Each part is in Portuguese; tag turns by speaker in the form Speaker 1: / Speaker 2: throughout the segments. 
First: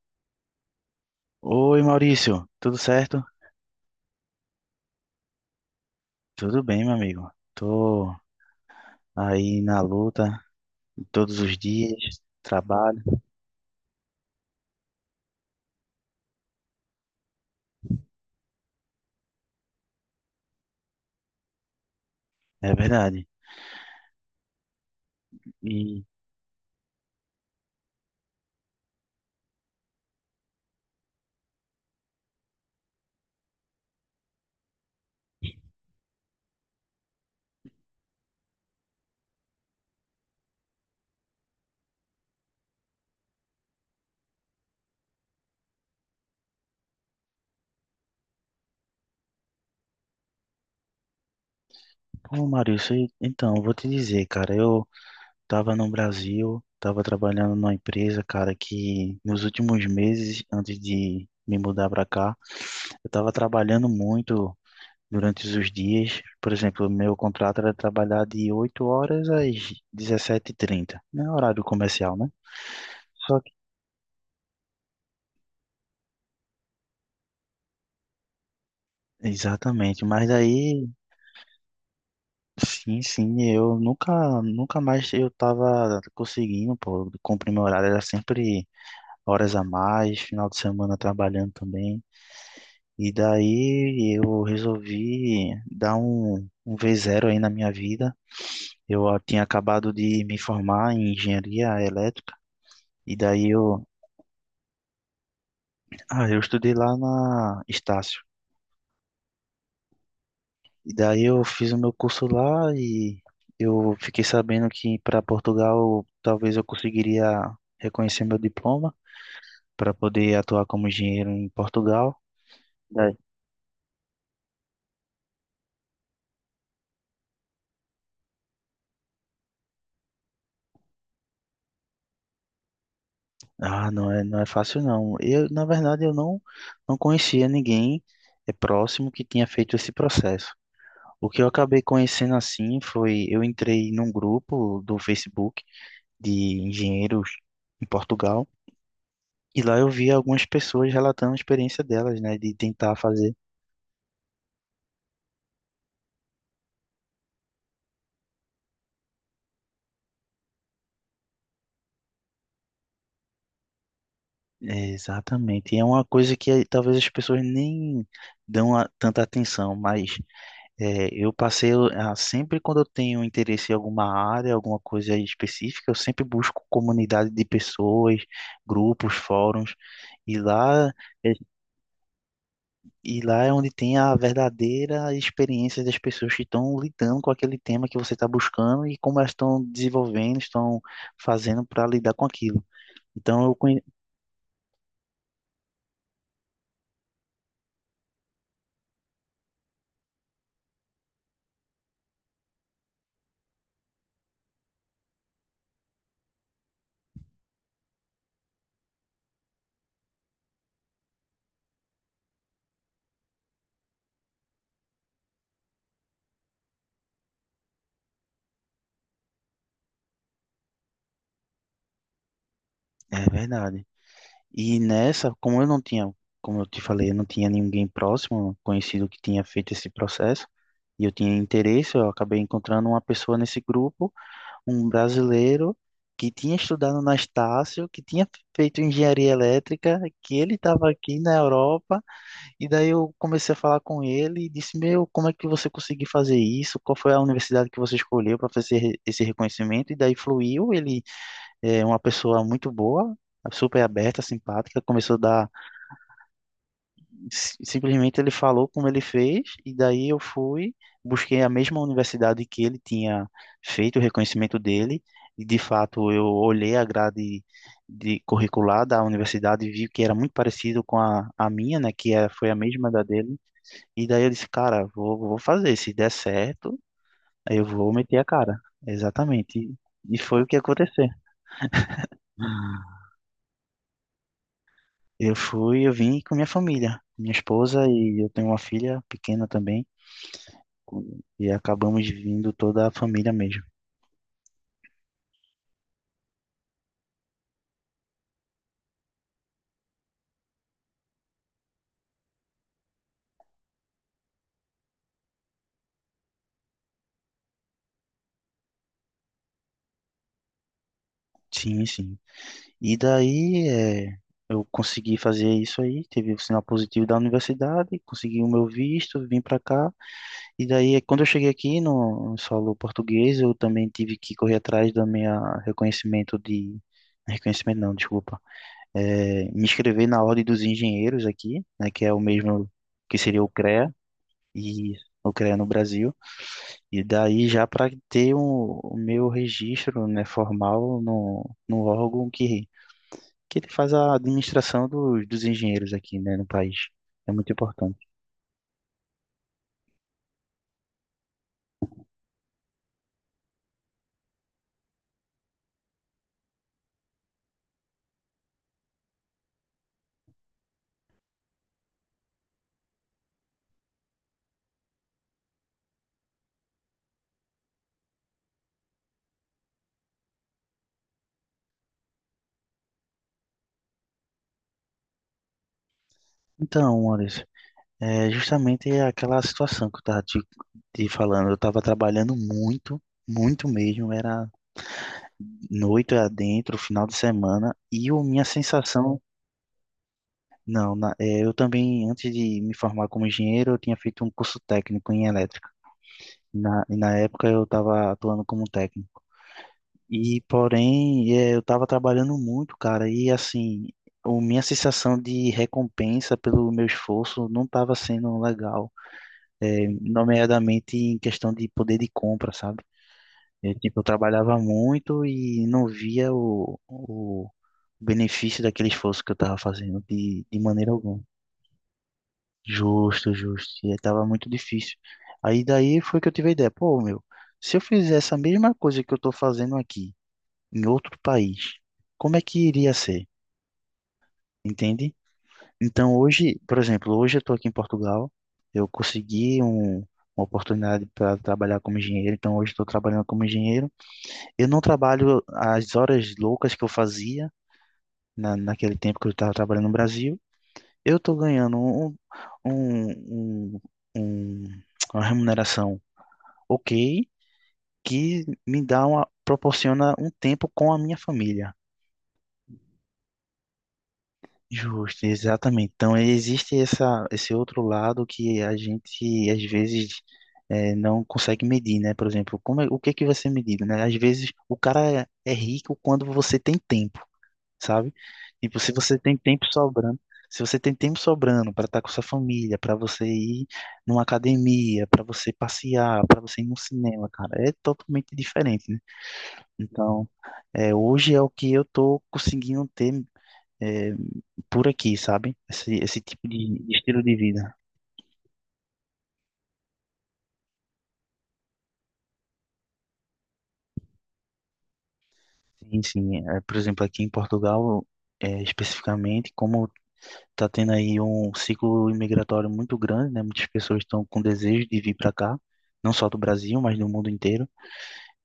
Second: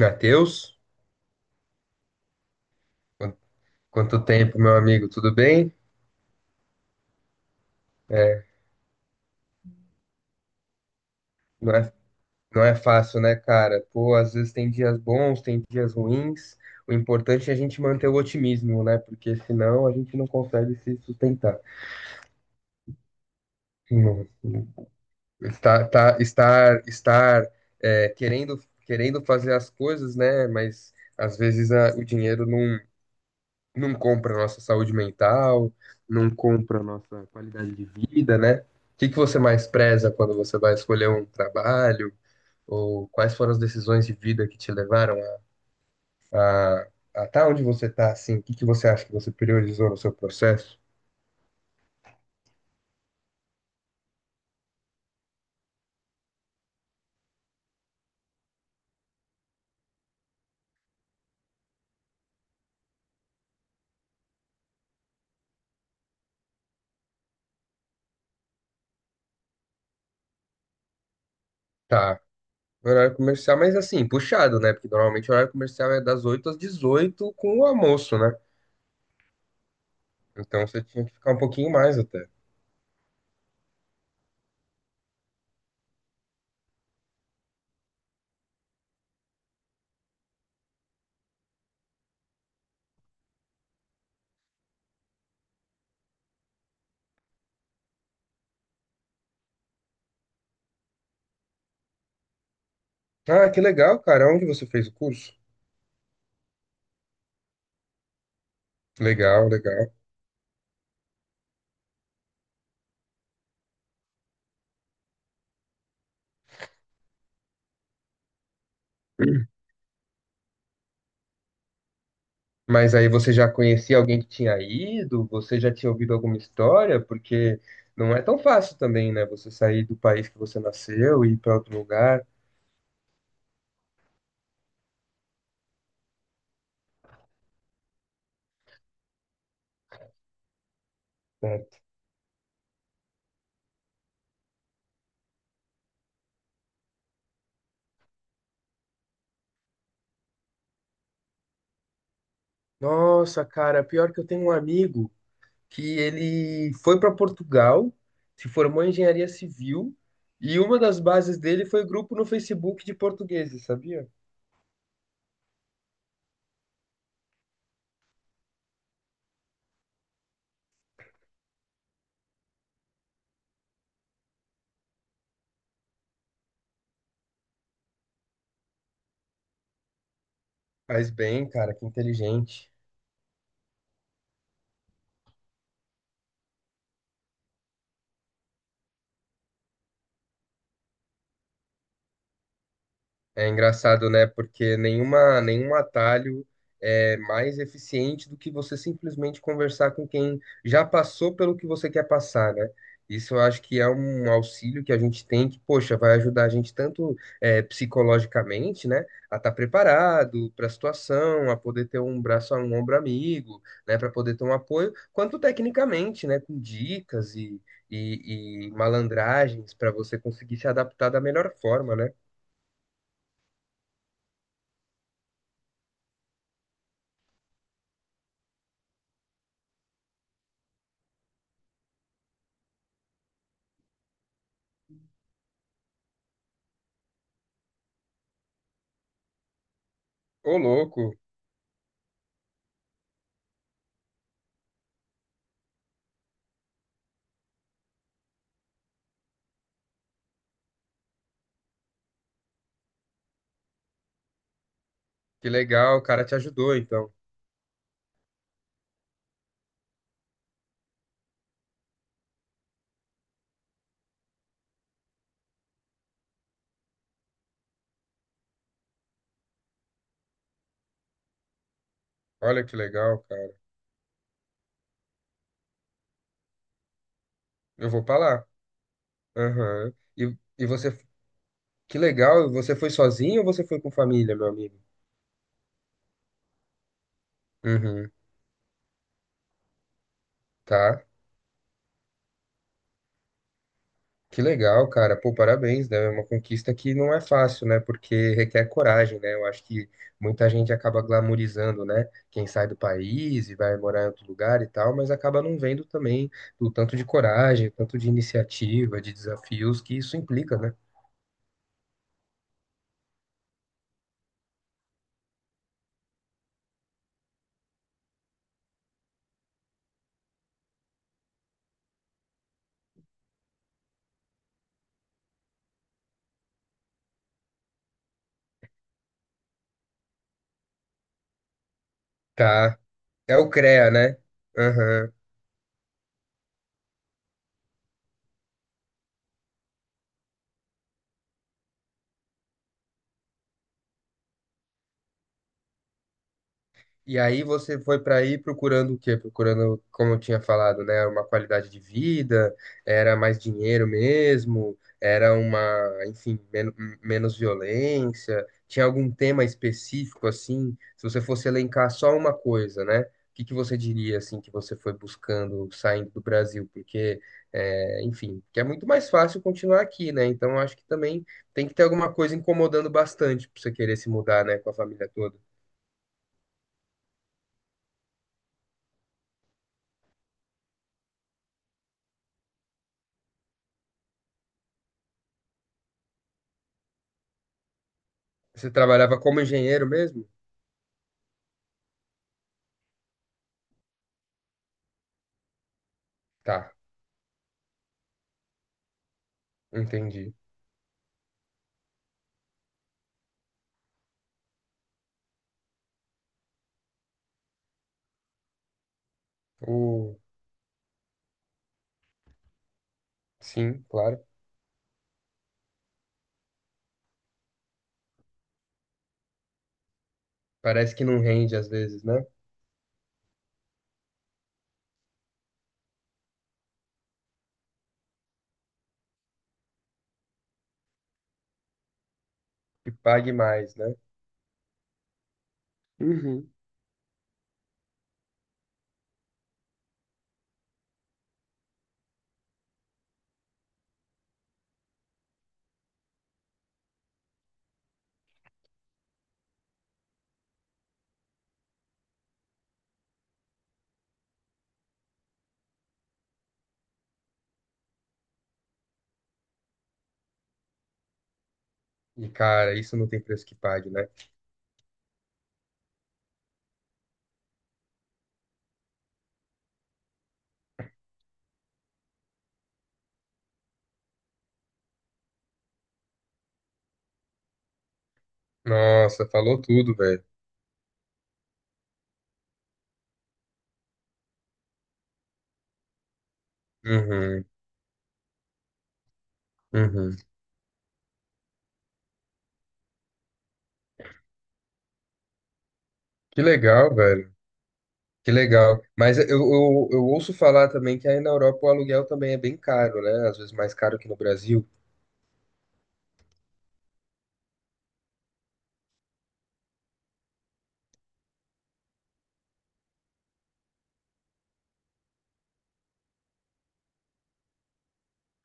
Speaker 1: Matheus,
Speaker 2: Oi, Maurício, tudo certo?
Speaker 1: quan- quanto tempo, meu amigo, tudo bem?
Speaker 2: Tudo bem, meu amigo. Tô
Speaker 1: É,
Speaker 2: aí na luta todos os
Speaker 1: não é,
Speaker 2: dias,
Speaker 1: não é
Speaker 2: trabalho,
Speaker 1: fácil, né, cara? Pô, às vezes tem dias bons, tem dias ruins. O importante é a gente manter o otimismo, né? Porque senão a gente não consegue se sustentar.
Speaker 2: é verdade.
Speaker 1: Não- não-
Speaker 2: E,
Speaker 1: estar, é, querendo, querendo fazer as coisas, né? Mas às vezes o dinheiro não não compra a nossa saúde mental, não compra a nossa qualidade de vida, né? O que que você mais preza quando você vai escolher um trabalho? Ou quais foram as decisões de vida que te levaram a, a tá onde você tá, assim? O que que você acha que você priorizou no seu processo?
Speaker 2: pô, Maurício, então, eu vou te dizer, cara, eu tava no Brasil, tava trabalhando numa empresa, cara, que nos últimos meses, antes de me mudar pra cá, eu tava trabalhando muito durante os dias. Por exemplo, meu contrato era trabalhar de 8 horas às 17h30, né? Horário comercial,
Speaker 1: Tá,
Speaker 2: né?
Speaker 1: horário
Speaker 2: Só
Speaker 1: comercial, mas assim, puxado, né? Porque normalmente o horário comercial é das 8 às 18 com o almoço, né?
Speaker 2: exatamente, mas
Speaker 1: Então você
Speaker 2: aí,
Speaker 1: tinha que ficar um pouquinho mais até.
Speaker 2: sim, sim, eu nunca, nunca mais eu tava conseguindo, pô, cumprir meu horário, era sempre horas a mais, final de semana trabalhando também, e daí eu resolvi dar um V0 aí na minha vida, eu tinha acabado de me formar em engenharia elétrica, e
Speaker 1: Ah,
Speaker 2: daí
Speaker 1: que
Speaker 2: eu,
Speaker 1: legal, cara. Onde você fez o curso?
Speaker 2: ah, eu estudei lá na Estácio.
Speaker 1: Legal, legal.
Speaker 2: E daí eu fiz o meu curso lá e eu fiquei sabendo que para Portugal talvez eu conseguiria reconhecer meu diploma para poder atuar como engenheiro em Portugal.
Speaker 1: Mas aí
Speaker 2: Daí-
Speaker 1: você já conhecia alguém que tinha ido? Você já tinha ouvido alguma história? Porque não é tão fácil também, né? Você sair do país que você nasceu e ir para outro lugar.
Speaker 2: Ah, não é, não é fácil não. Na verdade, eu não conhecia ninguém é próximo que tinha feito esse processo. O que eu
Speaker 1: Certo.
Speaker 2: acabei conhecendo assim foi eu entrei num grupo do Facebook de engenheiros em Portugal e lá eu vi algumas pessoas relatando a experiência delas, né, de tentar fazer.
Speaker 1: Nossa, cara, pior que eu tenho um amigo que ele foi para Portugal, se formou em engenharia civil e uma das bases dele foi grupo no Facebook de portugueses, sabia?
Speaker 2: É, exatamente. E é uma coisa que talvez as pessoas nem tanta atenção, mas sempre quando eu tenho interesse em alguma área, alguma coisa específica, eu sempre busco comunidade de pessoas, grupos, fóruns, e lá,
Speaker 1: Faz
Speaker 2: é-
Speaker 1: bem, cara, que inteligente.
Speaker 2: e lá é onde tem a verdadeira experiência das pessoas que estão lidando com aquele tema que você está buscando e como elas estão desenvolvendo, estão fazendo para lidar com aquilo. Então
Speaker 1: É
Speaker 2: eu conhe...
Speaker 1: engraçado, né? Porque nenhum atalho é mais eficiente do que você simplesmente conversar com quem já passou pelo que você quer passar, né? Isso eu acho que é um auxílio que a gente tem que, poxa, vai ajudar a gente tanto psicologicamente, né? A estar preparado para a situação, a poder ter um braço, um ombro amigo, né? Para poder ter um apoio, quanto tecnicamente, né? Com dicas e malandragens para você conseguir se adaptar da melhor forma, né?
Speaker 2: É verdade. E nessa, como eu não tinha, como eu te falei, eu não tinha ninguém próximo, conhecido que tinha feito esse processo, e eu tinha interesse, eu acabei encontrando uma pessoa nesse grupo, um brasileiro que tinha estudado na Estácio, que tinha feito engenharia elétrica, que ele
Speaker 1: Ô,
Speaker 2: estava
Speaker 1: louco.
Speaker 2: aqui na Europa, e daí eu comecei a falar com ele e disse: Meu, como é que você conseguiu fazer isso? Qual foi a universidade que você escolheu para fazer esse reconhecimento? E daí fluiu, ele é uma pessoa muito boa, super aberta, simpática. Começou a dar.
Speaker 1: Que legal, o cara te ajudou, então.
Speaker 2: Simplesmente ele falou como ele fez, e daí eu fui, busquei a mesma universidade que ele tinha feito o reconhecimento dele, e de fato eu olhei a grade de curricular da universidade e vi que era muito parecido com a minha, né, que é, foi a
Speaker 1: Olha que
Speaker 2: mesma da
Speaker 1: legal,
Speaker 2: dele.
Speaker 1: cara.
Speaker 2: E daí eu disse, cara, vou fazer, se der certo, eu
Speaker 1: Eu
Speaker 2: vou
Speaker 1: vou
Speaker 2: meter
Speaker 1: pra
Speaker 2: a
Speaker 1: lá.
Speaker 2: cara. Exatamente.
Speaker 1: Aham.
Speaker 2: E
Speaker 1: E,
Speaker 2: foi o que
Speaker 1: você,
Speaker 2: aconteceu.
Speaker 1: que legal, você foi sozinho ou você foi com família, meu amigo?
Speaker 2: Eu fui, eu vim com minha família, minha esposa
Speaker 1: Uhum,
Speaker 2: e eu tenho uma filha pequena também,
Speaker 1: tá.
Speaker 2: e acabamos vindo toda a família mesmo.
Speaker 1: Que legal, cara. Pô, parabéns, né? É uma conquista que não é fácil, né? Porque requer coragem, né? Eu acho que muita gente acaba glamorizando, né? Quem sai do país e vai morar em outro lugar e tal, mas acaba não vendo também o tanto de coragem, o tanto de iniciativa, de desafios que isso implica, né?
Speaker 2: Sim, sim. E daí é, eu consegui fazer isso aí, teve o sinal positivo da universidade, consegui o meu visto, vim para cá. E daí, é, quando eu cheguei aqui no solo português, eu também tive que correr atrás do meu reconhecimento de... Reconhecimento não, desculpa. É, me inscrever na Ordem dos Engenheiros aqui, né, que é o mesmo
Speaker 1: Tá.
Speaker 2: que
Speaker 1: É
Speaker 2: seria o
Speaker 1: o CREA,
Speaker 2: CREA.
Speaker 1: né?
Speaker 2: E
Speaker 1: Aham.
Speaker 2: eu criei no Brasil. E daí já para ter o meu registro, né, formal no órgão que ele faz a administração dos engenheiros aqui, né, no país.
Speaker 1: E
Speaker 2: É
Speaker 1: aí
Speaker 2: muito
Speaker 1: você
Speaker 2: importante.
Speaker 1: foi para aí procurando o quê? Procurando, como eu tinha falado, né, uma qualidade de vida, era mais dinheiro mesmo, enfim, menos violência. Tinha algum tema específico assim? Se você fosse elencar só uma coisa, né? O que que você diria assim que você foi buscando saindo do Brasil? Porque, é, enfim, que é muito mais fácil continuar aqui, né? Então eu acho que também tem que ter alguma coisa incomodando bastante para você querer se mudar, né, com a família toda.
Speaker 2: Então, Anderson, é justamente aquela situação que eu estava te falando. Eu estava trabalhando muito, muito mesmo. Era noite adentro, final de semana, e a minha
Speaker 1: Você trabalhava
Speaker 2: sensação.
Speaker 1: como engenheiro mesmo?
Speaker 2: Não, na- é, eu também, antes de me formar como engenheiro, eu tinha feito um curso técnico em elétrica.
Speaker 1: Tá,
Speaker 2: E na época eu estava atuando como técnico.
Speaker 1: entendi.
Speaker 2: E, porém, é, eu estava trabalhando muito, cara, e assim, minha sensação de recompensa pelo meu esforço não estava sendo legal, é,
Speaker 1: O...
Speaker 2: nomeadamente em questão de poder de compra, sabe? Eu,
Speaker 1: Sim,
Speaker 2: tipo, eu
Speaker 1: claro.
Speaker 2: trabalhava muito e não via o benefício daquele esforço que eu estava fazendo de maneira
Speaker 1: Parece que não
Speaker 2: alguma.
Speaker 1: rende às vezes, né?
Speaker 2: Justo, justo. E tava muito difícil. Aí daí foi que eu tive a ideia, pô, meu, se eu fizer essa mesma coisa que eu tô fazendo aqui, em outro país, como é que
Speaker 1: Que
Speaker 2: iria ser?
Speaker 1: pague mais, né?
Speaker 2: Entende? Então
Speaker 1: Uhum.
Speaker 2: hoje, por exemplo, hoje eu tô aqui em Portugal, eu consegui uma oportunidade para trabalhar como engenheiro, então hoje estou trabalhando como engenheiro. Eu não trabalho as horas loucas que eu fazia naquele tempo que eu estava trabalhando no Brasil, eu tô ganhando um, um- um- uma remuneração ok, que me dá uma, proporciona um tempo com a minha família.
Speaker 1: E, cara, isso não tem preço que pague, né?
Speaker 2: Justo, exatamente. Então, existe essa, esse outro lado que a gente, às vezes, não consegue medir, né? Por exemplo, o que é que vai ser medido, né? Às vezes, o cara é, é rico quando você tem tempo. Sabe? Tipo, se você
Speaker 1: Nossa,
Speaker 2: tem
Speaker 1: falou
Speaker 2: tempo
Speaker 1: tudo,
Speaker 2: sobrando,
Speaker 1: velho.
Speaker 2: se você tem tempo sobrando para estar com sua família, para você ir numa academia, para você passear, para você ir no cinema,
Speaker 1: Uhum,
Speaker 2: cara, é totalmente diferente, né?
Speaker 1: uhum.
Speaker 2: Então, é, hoje é o que eu tô conseguindo ter é, por aqui, sabe? Esse
Speaker 1: Que
Speaker 2: tipo
Speaker 1: legal,
Speaker 2: de estilo
Speaker 1: velho.
Speaker 2: de vida.
Speaker 1: Que legal. Mas eu ouço falar também que aí na Europa o aluguel também é bem caro, né? Às vezes mais caro que no Brasil.
Speaker 2: Sim, sim. É, por exemplo, aqui em Portugal, é, especificamente, como tá tendo aí um ciclo imigratório muito grande, né? Muitas pessoas estão com desejo de vir para cá, não só do Brasil, mas do mundo inteiro.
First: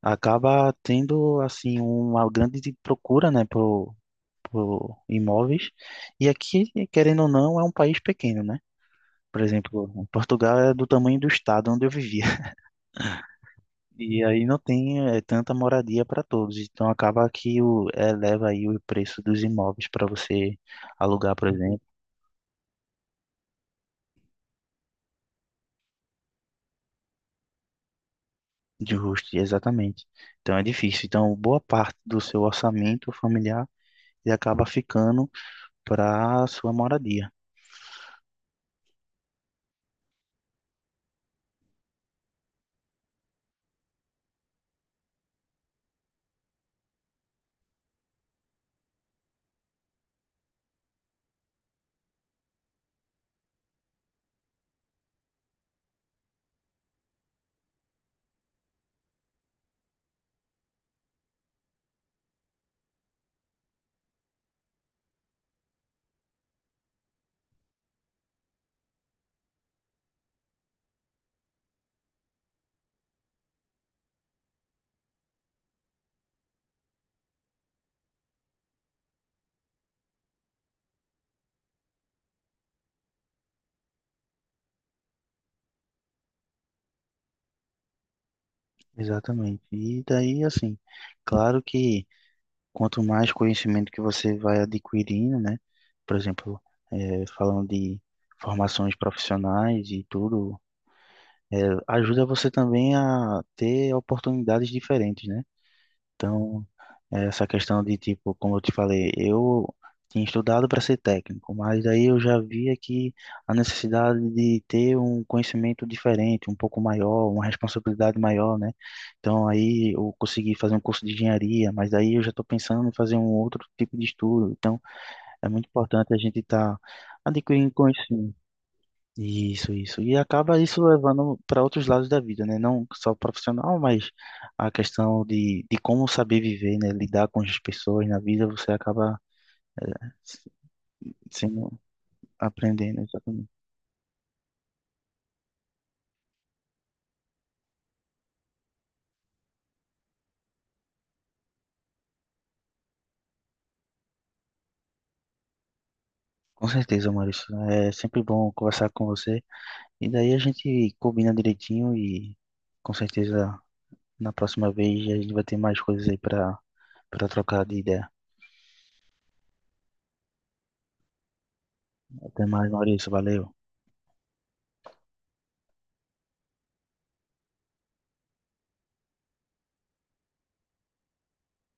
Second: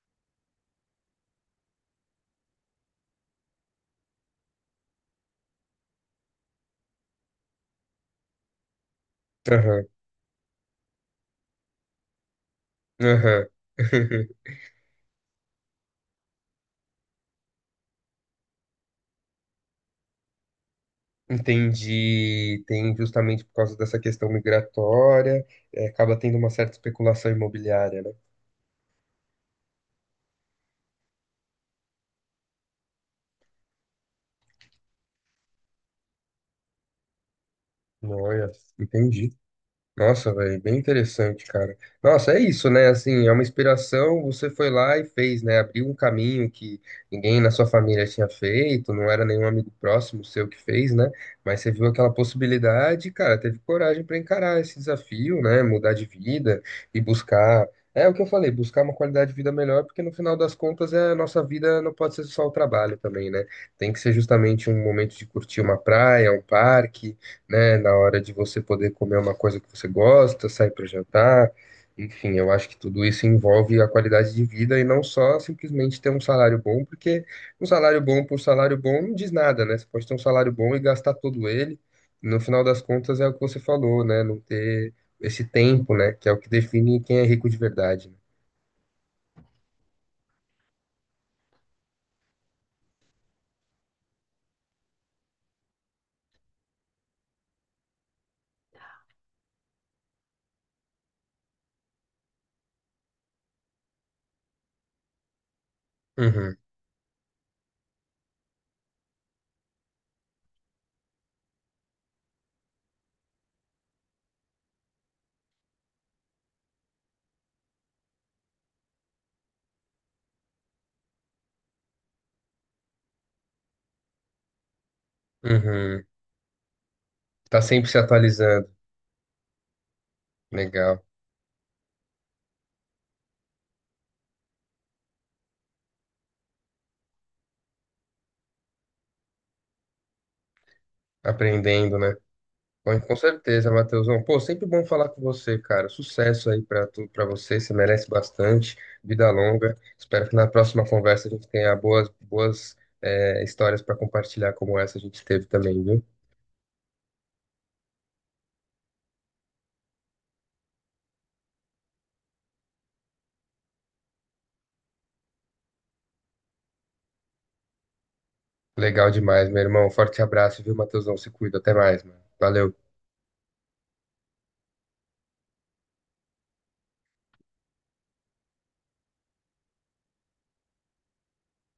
Speaker 2: Acaba tendo assim uma grande procura, né, por imóveis. E aqui, querendo ou não, é um país pequeno, né? Por
Speaker 1: Aham,
Speaker 2: exemplo, Portugal é do tamanho do estado onde eu vivia.
Speaker 1: aham.
Speaker 2: E aí não tem tanta moradia para todos. Então acaba que o, eleva aí o preço dos imóveis para você alugar, por exemplo.
Speaker 1: Entendi. Tem justamente por causa dessa questão migratória, é, acaba tendo uma certa especulação imobiliária, né?
Speaker 2: Justo, exatamente. Então é difícil. Então, boa parte do seu orçamento familiar ele acaba ficando para sua moradia.
Speaker 1: Olha, entendi. Nossa, velho, bem interessante, cara. Nossa, é isso, né? Assim, é uma inspiração. Você foi lá e fez, né? Abriu um caminho que ninguém na sua família tinha feito, não era nenhum amigo próximo seu que fez, né? Mas você viu aquela possibilidade, e, cara, teve coragem para encarar esse desafio, né? Mudar de vida e buscar. É o que eu falei, buscar uma qualidade de vida melhor, porque no final das contas é a nossa vida não pode ser só o trabalho também, né? Tem que ser justamente um momento de curtir uma praia, um parque, né? Na hora de você poder comer uma coisa que você gosta, sair para jantar. Enfim, eu acho que tudo isso envolve a qualidade de vida e não só simplesmente ter um salário bom, porque um salário bom por salário bom não diz nada, né? Você pode ter um salário bom e gastar todo ele. No final das contas, é o que você falou, né? Não ter esse tempo, né? Que é o que define quem é rico de verdade, né?
Speaker 2: Exatamente. E daí, assim, claro que quanto mais conhecimento que você vai adquirindo, né? Por exemplo, falando de formações profissionais e tudo, eh, ajuda você também a ter oportunidades diferentes, né?
Speaker 1: Uhum,
Speaker 2: Então, é, essa questão de, tipo, como eu te falei, eu tinha estudado para ser técnico, mas aí eu já via que a necessidade de ter um conhecimento diferente, um pouco maior, uma responsabilidade maior, né? Então aí eu consegui fazer um curso de engenharia, mas daí eu já estou pensando em fazer um outro tipo de estudo. Então é muito
Speaker 1: uhum.
Speaker 2: importante a gente estar
Speaker 1: Tá
Speaker 2: adquirindo
Speaker 1: sempre se
Speaker 2: conhecimento.
Speaker 1: atualizando.
Speaker 2: Isso, isso. E acaba isso
Speaker 1: Legal.
Speaker 2: levando para outros lados da vida, né? Não só o profissional, mas a questão de como saber viver, né? Lidar com as pessoas na vida, você acaba é, se- sendo,
Speaker 1: Aprendendo, né? Com
Speaker 2: aprendendo.
Speaker 1: com
Speaker 2: Exatamente.
Speaker 1: certeza, Matheusão. Pô, sempre bom falar com você, cara. Sucesso aí pra tu, para você. Você merece bastante. Vida longa. Espero que na próxima conversa a gente tenha boas histórias para compartilhar como essa a gente teve também, viu?
Speaker 2: Com certeza, Maurício. É sempre bom conversar com você. E daí a gente combina direitinho e com certeza na próxima vez a gente vai ter mais coisas aí para para trocar de ideia.
Speaker 1: Legal demais, meu irmão. Forte abraço, viu, Matheusão? Se cuida. Até mais, mano.
Speaker 2: Até mais,
Speaker 1: Valeu.
Speaker 2: Maurício. Valeu.